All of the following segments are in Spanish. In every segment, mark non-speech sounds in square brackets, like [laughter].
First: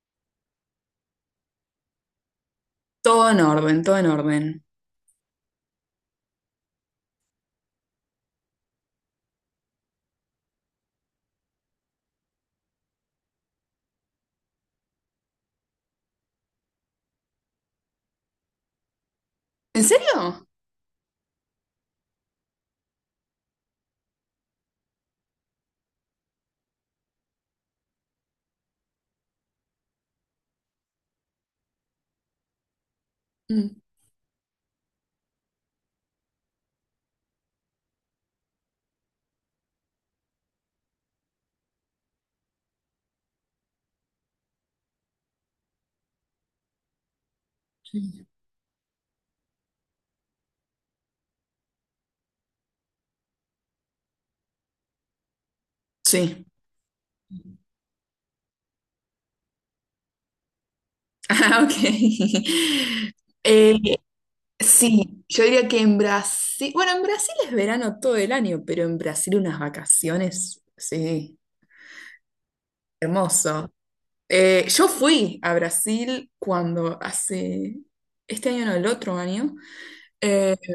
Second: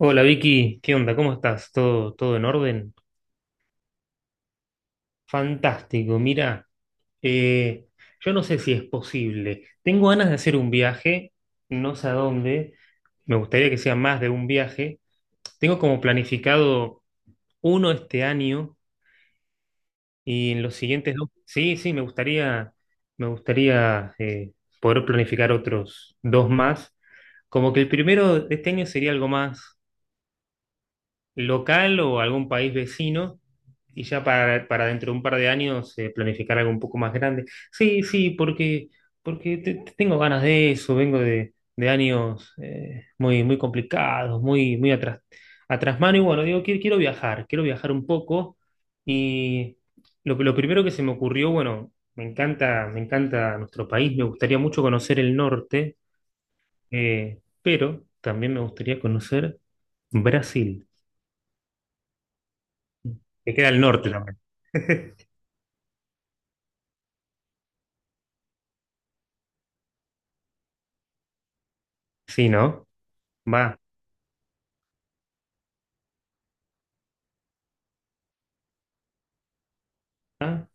Hola Vicky, ¿qué onda? ¿Cómo estás? ¿Todo en orden? Todo en orden, todo en orden. Fantástico, mira, eh, yo no sé si es posible. Tengo ganas de hacer un viaje, no sé a dónde, me gustaría que sea más de un viaje. Tengo como planificado uno este año ¿En serio? y en los siguientes dos, sí, sí, me gustaría, me gustaría, poder planificar otros dos más. Como que el primero de este año sería algo más local o algún país vecino Mm. y ya para dentro de un par de años planificar algo un poco más grande. Sí, sí, porque te tengo ganas de eso, vengo de años muy, muy complicados, muy, muy atrás, atrás mano. Y bueno, digo, quiero, quiero viajar un Sí. poco. Y lo primero que se me ocurrió, bueno, me encanta nuestro país, me gustaría mucho conocer el norte, Sí. Pero también me gustaría conocer Brasil, Ah, ok. [laughs] que queda Eh, al norte también. sí, yo diría que en Brasil, bueno, en Brasil es verano todo el año, pero en Brasil unas vacaciones, sí, Sí, ¿no? hermoso. Va. Yo fui a Brasil este año no, el otro año, eh, Ah,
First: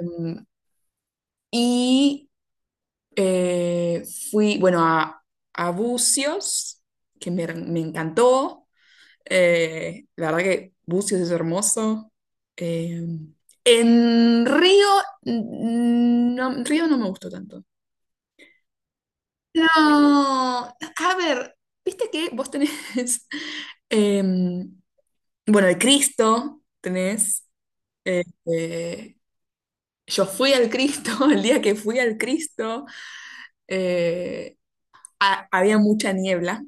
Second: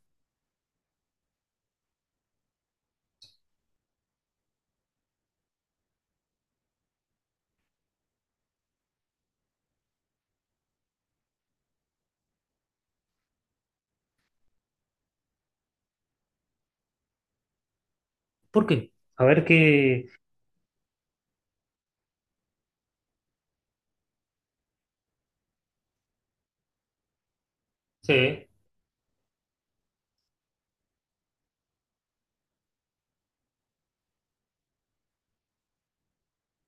y eh, fui, bueno, a Búzios, que me encantó. La verdad que Bucios es hermoso. Eh, en Río, no, Río no me gustó tanto. ¿por qué? A ver qué. No, a ver, viste que vos tenés, [laughs] em, bueno, el Cristo tenés. eh, Sí. eh, yo fui al Cristo. [laughs] El día que fui al Cristo, eh, había mucha niebla,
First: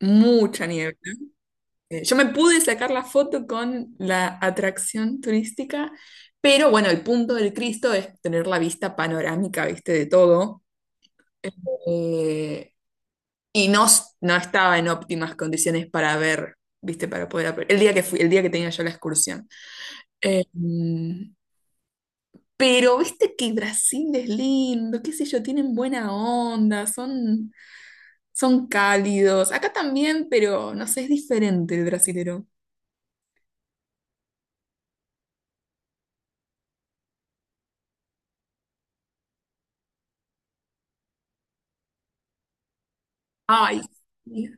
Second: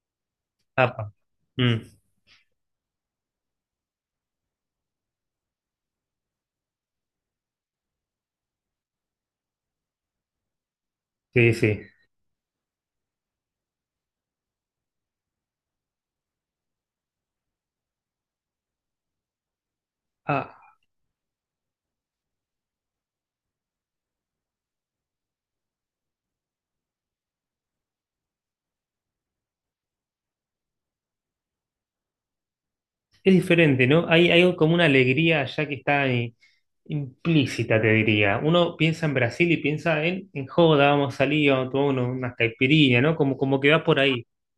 mucha niebla. Apa. Mm, Yo me pude sacar la foto con la atracción turística, pero bueno, el punto del Cristo es tener la vista panorámica, viste, de todo. sí, sí. Eh, y no, no estaba en óptimas condiciones para ver, viste, para poder el día que fui, el día que tenía yo la excursión. Eh, Ah, mm, pero viste que Brasil es lindo, qué sé yo, tienen buena onda, son, son cálidos. Acá también, pero no sé, es diferente el brasilero. es diferente, ¿no? Hay como una alegría allá que está ahí, implícita, te diría. Uno piensa en Brasil y piensa en joda, vamos a salir, vamos a tomar unas caipirinhas, ¿no? Como, como que Ay, va por ahí. sí,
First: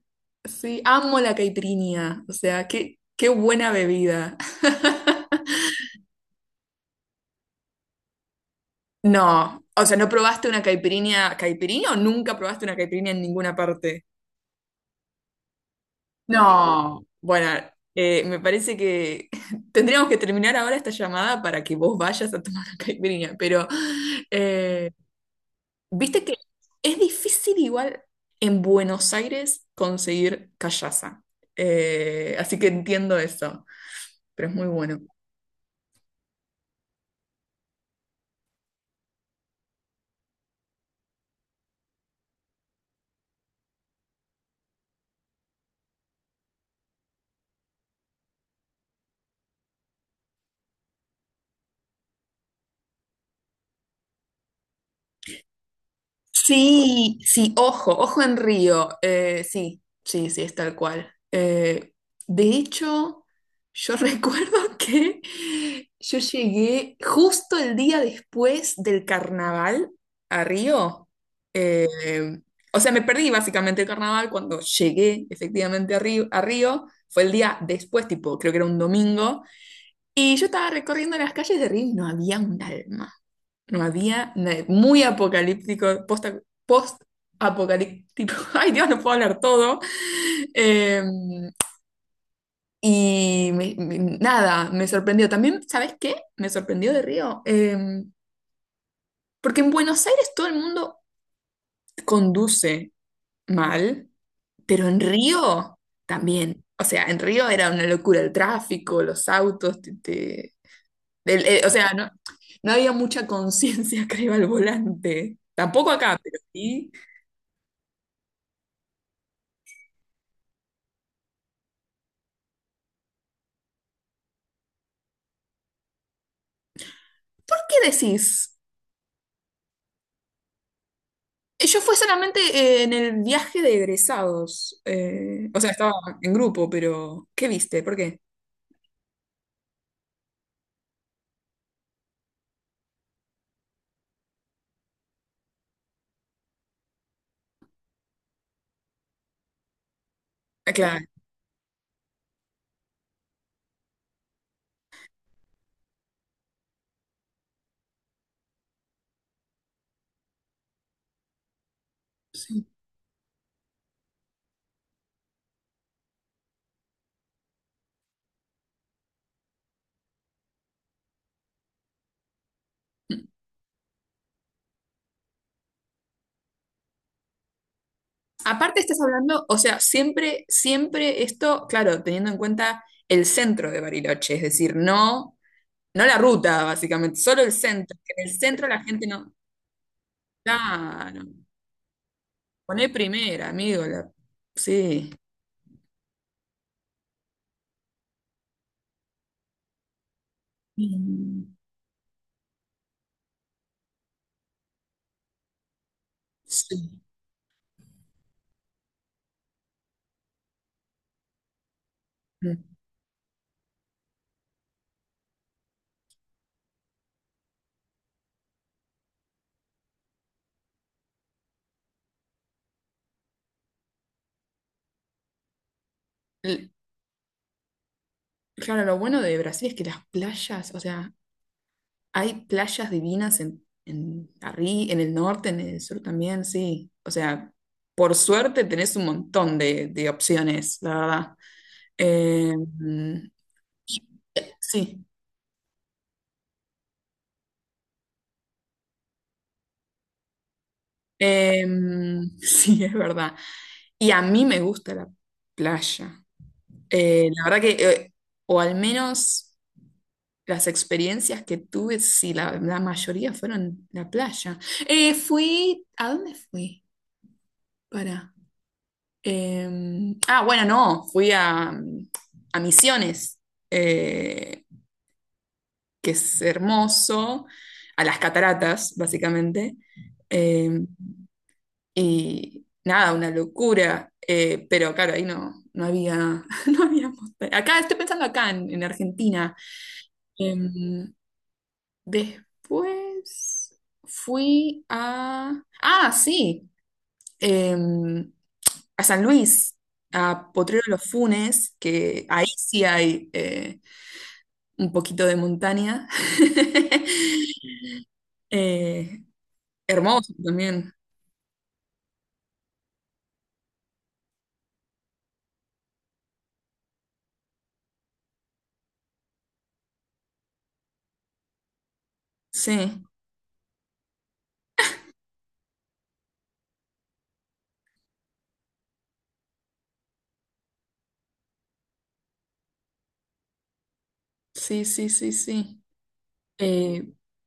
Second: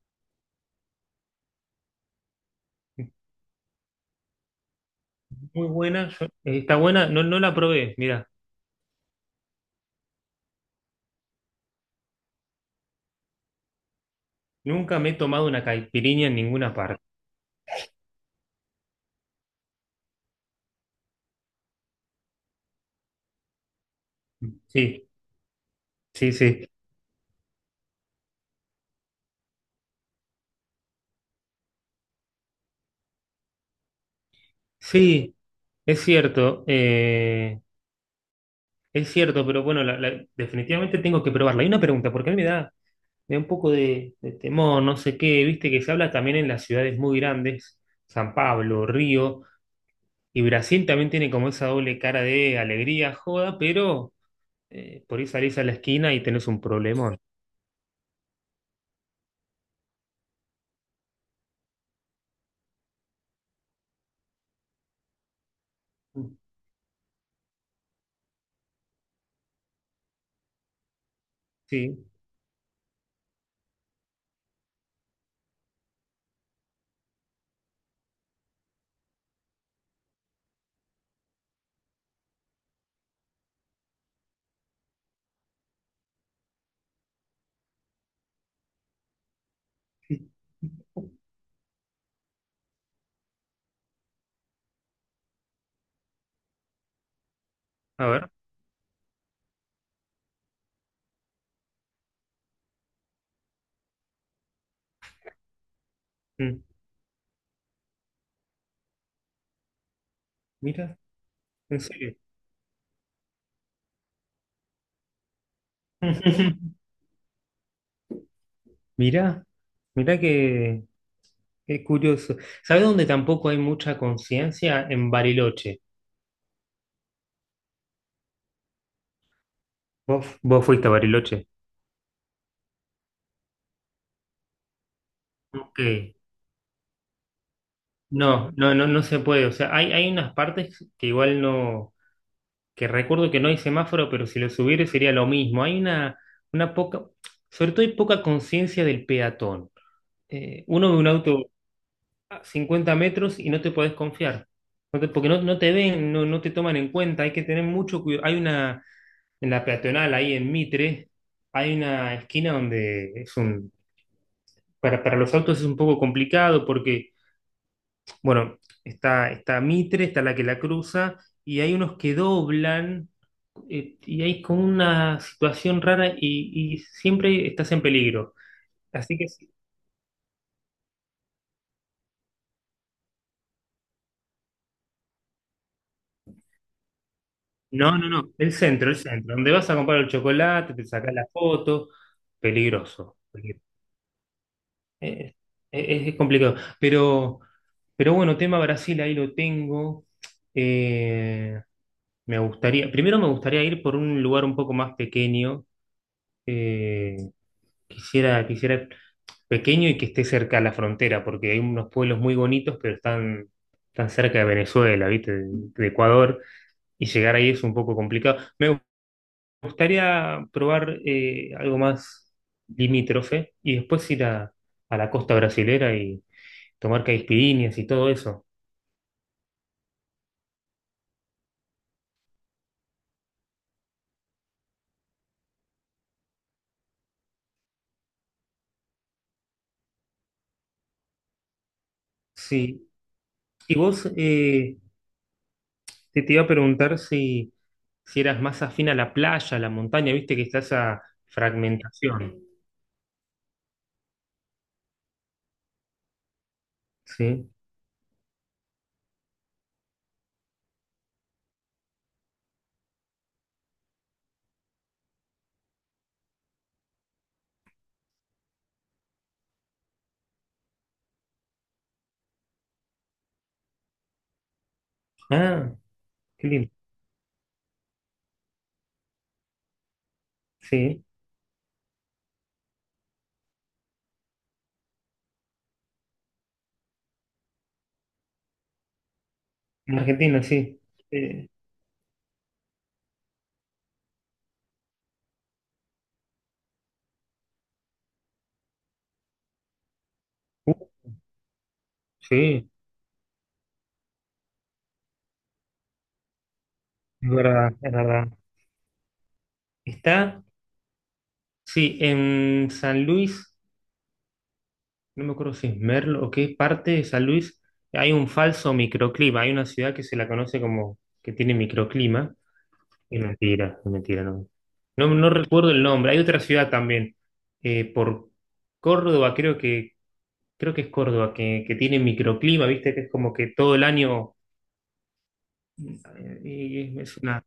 sí, amo la caipirinha. O sea, qué buena bebida. [laughs] Muy buena, yo, está buena, no, no la probé, mira. No, o sea, ¿no probaste una caipirinha o nunca probaste una caipirinha en ninguna parte? Nunca me he tomado una caipirinha en ninguna parte. No, bueno, me parece que [laughs] tendríamos que terminar ahora esta llamada para que vos vayas a tomar una caipirinha, pero eh, Sí, viste sí, que sí. es difícil igual en Buenos Aires conseguir callaza. Así que entiendo eso, pero es muy bueno. Sí, es cierto. Es cierto, pero bueno, definitivamente tengo que probarla. Hay una pregunta, porque a mí me da un poco de temor, no sé qué, viste que se habla también en las ciudades muy grandes, San Pablo, Río, y Brasil también tiene como esa doble cara de alegría, joda, pero por ahí salís a la esquina y tenés un problemón. Sí, sí, ojo, ojo en Río. Sí, sí, sí, es tal cual. De hecho, yo [laughs] recuerdo que yo llegué justo el día después del carnaval a Río. Eh, Sí, o sea, me perdí básicamente el carnaval cuando llegué efectivamente a Río, a Río. Fue el día después, tipo, creo que era un domingo. Y yo estaba recorriendo las calles de Río y no había un alma. No había muy apocalíptico, post-apocalíptico. [laughs] Ay, Dios, no puedo hablar todo. sí. Eh, y nada, me sorprendió. También, ¿sabes qué? Me sorprendió de Río. A ver. Porque en Buenos Aires todo el mundo conduce mal, pero en Río Mm, también. O sea, en Río era una locura el tráfico, los autos, mira, o en sea, no, serio. no había mucha conciencia, [laughs] creo, al volante. Tampoco acá, pero [laughs] sí. Mira, mira que, qué curioso. ¿Sabés dónde tampoco hay mucha conciencia? En Bariloche. ¿Qué decís? ¿Vos, vos fuiste a Bariloche? Yo fue solamente en el viaje de egresados. Eh, o sea, Ok. estaba en grupo, pero ¿qué viste? ¿Por qué? No, no, no, no se puede. O sea, hay unas partes que igual no, que recuerdo que no hay semáforo, pero si lo subiera sería lo mismo. Hay una poca, sobre todo hay poca conciencia del peatón. Ah, Uno ve claro. un auto a 50 metros y no te podés confiar. Porque no, no te ven, no, no te toman en cuenta, hay que tener mucho cuidado. Hay una, en la peatonal, ahí en Mitre, hay una esquina donde es un, para los autos es un poco complicado porque bueno, está, está Mitre, está la que la cruza, y hay unos que doblan, y hay como una situación rara y siempre estás en peligro. Aparte estás Así que hablando, sí. o sea, siempre, siempre esto, claro, teniendo en cuenta el centro de Bariloche, es decir, no, no la ruta, básicamente, solo el centro. No, no, Que en no. el El centro la centro, el gente no. centro. Donde vas a comprar el chocolate, te sacas Claro. la foto. Poné Peligroso. primera, amigo. Sí. eh, es complicado. Pero bueno, tema Brasil, ahí lo tengo. Mm, Eh, me gustaría, primero me gustaría ir por un lugar un poco más pequeño. Sí. Eh, quisiera, quisiera pequeño y que esté cerca a la frontera, porque hay unos pueblos muy Mm. bonitos, pero están, tan cerca de Venezuela, ¿viste? De Ecuador, y llegar ahí es un poco complicado. Me gustaría probar algo más limítrofe y después ir a la costa brasilera y L- tomar caipirinhas y todo eso. Claro, lo bueno de Brasil es que las playas, o sea, hay playas divinas en, en el norte, en el sur también, sí. O sea, por suerte tenés un montón de opciones, la verdad. Eh, Sí. Y y- vos sí, te, te iba a preguntar si, si eras más afín a la playa, a la montaña, viste que está esa eh, [laughs] fragmentación. sí, es verdad. Y a mí me gusta la playa. La Sí. verdad que, o al menos las experiencias que tuve, sí, la mayoría fueron la playa. Fui, ¿a dónde fui? Para. Ah, bueno, no, fui a Misiones, eh, Ah, que es qué lindo. hermoso, a las cataratas, básicamente. Em, Sí. y nada, una locura. Pero claro, ahí no, no había, [laughs] no había montaña. Acá, estoy pensando acá en Argentina. En Argentina, sí. Em, Eh, Después fui a... Ah, sí. em, a San Luis, a uh, Potrero de los Funes, que ahí sí, sí hay un poquito de montaña. [laughs] es verdad, es verdad. Eh, hermoso Está, también. sí, en San Luis, no me acuerdo si es Merlo o qué parte de San Luis, hay un falso microclima. Hay una ciudad que se la conoce como que tiene microclima. Sí, Es mentira, no. No, no recuerdo el nombre. Hay otra ciudad también, por Córdoba, creo que es Córdoba, que tiene microclima, viste, que es como que todo el año sí, sí, sí, sí. eh, Eh, es una,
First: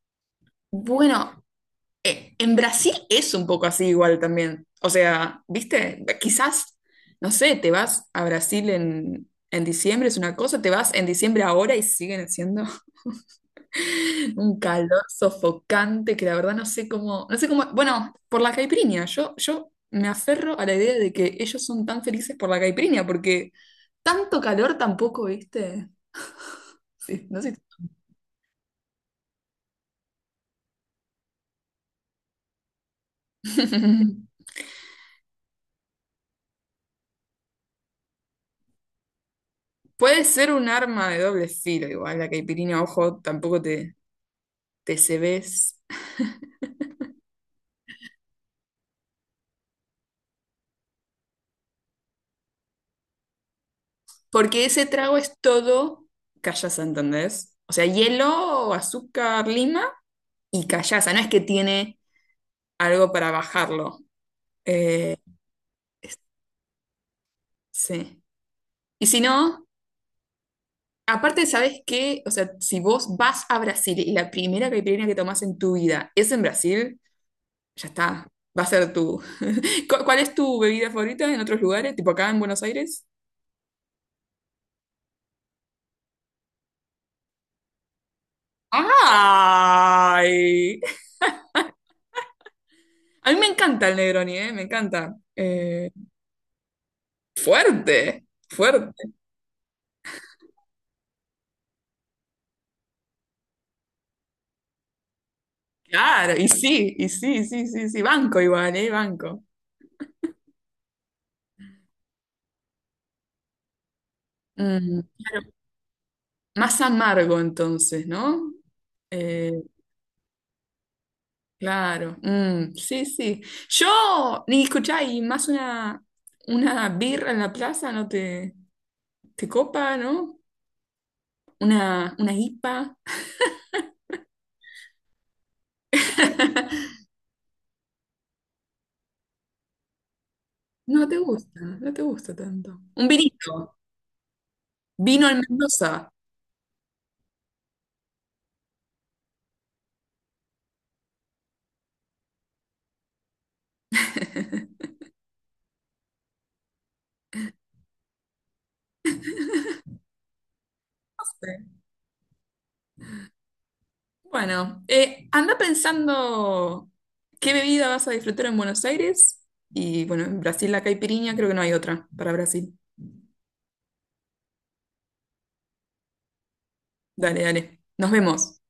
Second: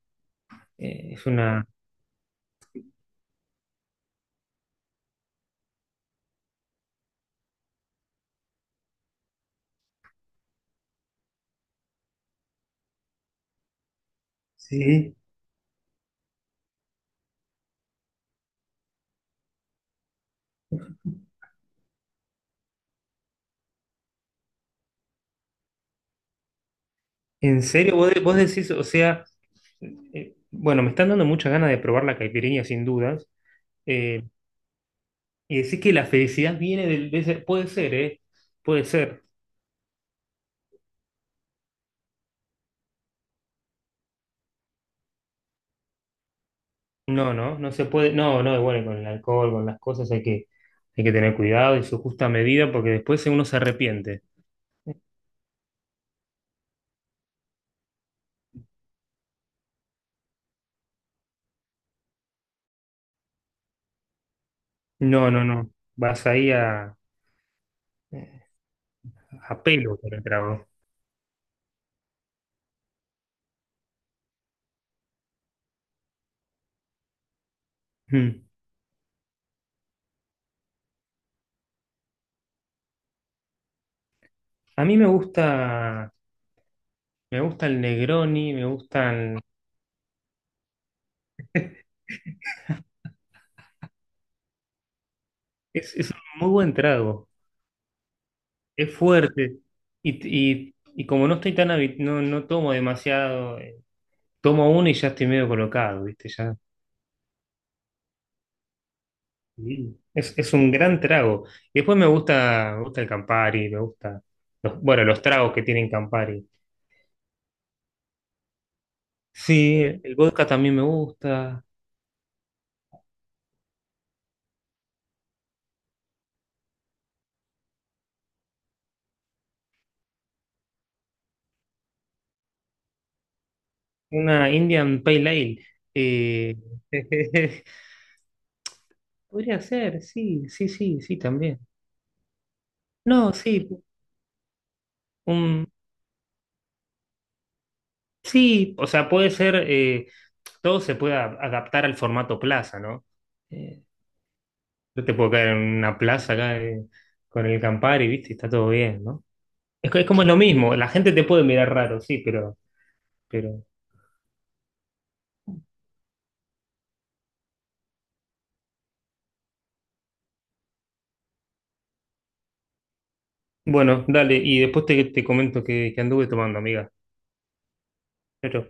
eh, es bueno, una, en Brasil es un poco así igual también. O sea, ¿viste? Quizás, no sé, te vas a Brasil en diciembre, es una cosa, te vas en diciembre ahora y siguen siendo [laughs] un calor sí. sofocante que la verdad no sé cómo, no sé cómo, bueno, por la caipirinha, yo me aferro a la idea de que ellos son tan felices por la caipirinha, porque tanto calor tampoco, ¿viste? Sí, no sé. En serio, vos, vos decís, o sea, bueno, me están dando muchas ganas de probar la caipirinha sin dudas, eh, [laughs] y decís que la felicidad viene del, puede ser, ¿eh? Puede ser. Puede ser un arma de doble filo, igual la caipirinha, ojo, tampoco te, TCBs, No, no, no se puede, no, no, igual con el alcohol, con las cosas hay que tener cuidado y su justa medida porque después uno se arrepiente. porque ese trago es todo callaza, ¿entendés? O sea, hielo, azúcar, lima y callaza, no es que tiene algo para bajarlo. Eh, No, no, no, es- vas ahí sí. eh, Y si a no, pelo con el trago. aparte, ¿sabes qué? O sea, si vos vas a Brasil y la primera caipirinha que tomás en tu vida es en Brasil, ya está. Mm. Va a ser tu. [laughs] ¿Cuál es tu bebida favorita en otros lugares? Tipo acá en Buenos Aires. A mí me gusta el Negroni, me gustan, ¡Ay! [laughs] A mí me encanta el Negroni, ¿eh? Me encanta. Es un muy buen trago. Fuerte, Es fuerte. fuerte. Y, y como no estoy tan no, no tomo demasiado, tomo uno y ya estoy medio colocado, ¿viste? Claro, Ya. Y sí, sí, sí, sí, banco igual, ¿eh? Banco. Sí. Es un gran trago. Y después me gusta el Campari, me gusta los, Mm, bueno, los claro. tragos que tienen Campari. Más amargo entonces, ¿no? Eh, Sí, el vodka también me gusta. claro, mm, sí, sí. Yo, ni escuchá, y más una birra en la plaza no te, te copa, ¿no? Una IPA. Una Indian Pale Ale. eh, [laughs] [laughs] Podría ser, sí, sí, sí, No te sí, gusta, también. no te gusta tanto. Un No, sí, vinito, vino en un Mendoza. sí, o sea, puede ser, todo se puede adaptar al formato plaza, ¿no? Eh, yo te puedo caer en una plaza acá con el Campari, ¿viste? Y está todo bien, ¿no? Es, es como lo mismo, la gente te puede mirar raro, sí, pero... Bueno, anda pensando qué bebida vas a disfrutar en Buenos Aires. Y bueno, en Brasil la caipirinha, creo que no hay otra para Brasil. Bueno, dale, y después te, te comento que anduve tomando, amiga. Dale, dale. Nos Chau, vemos. chau.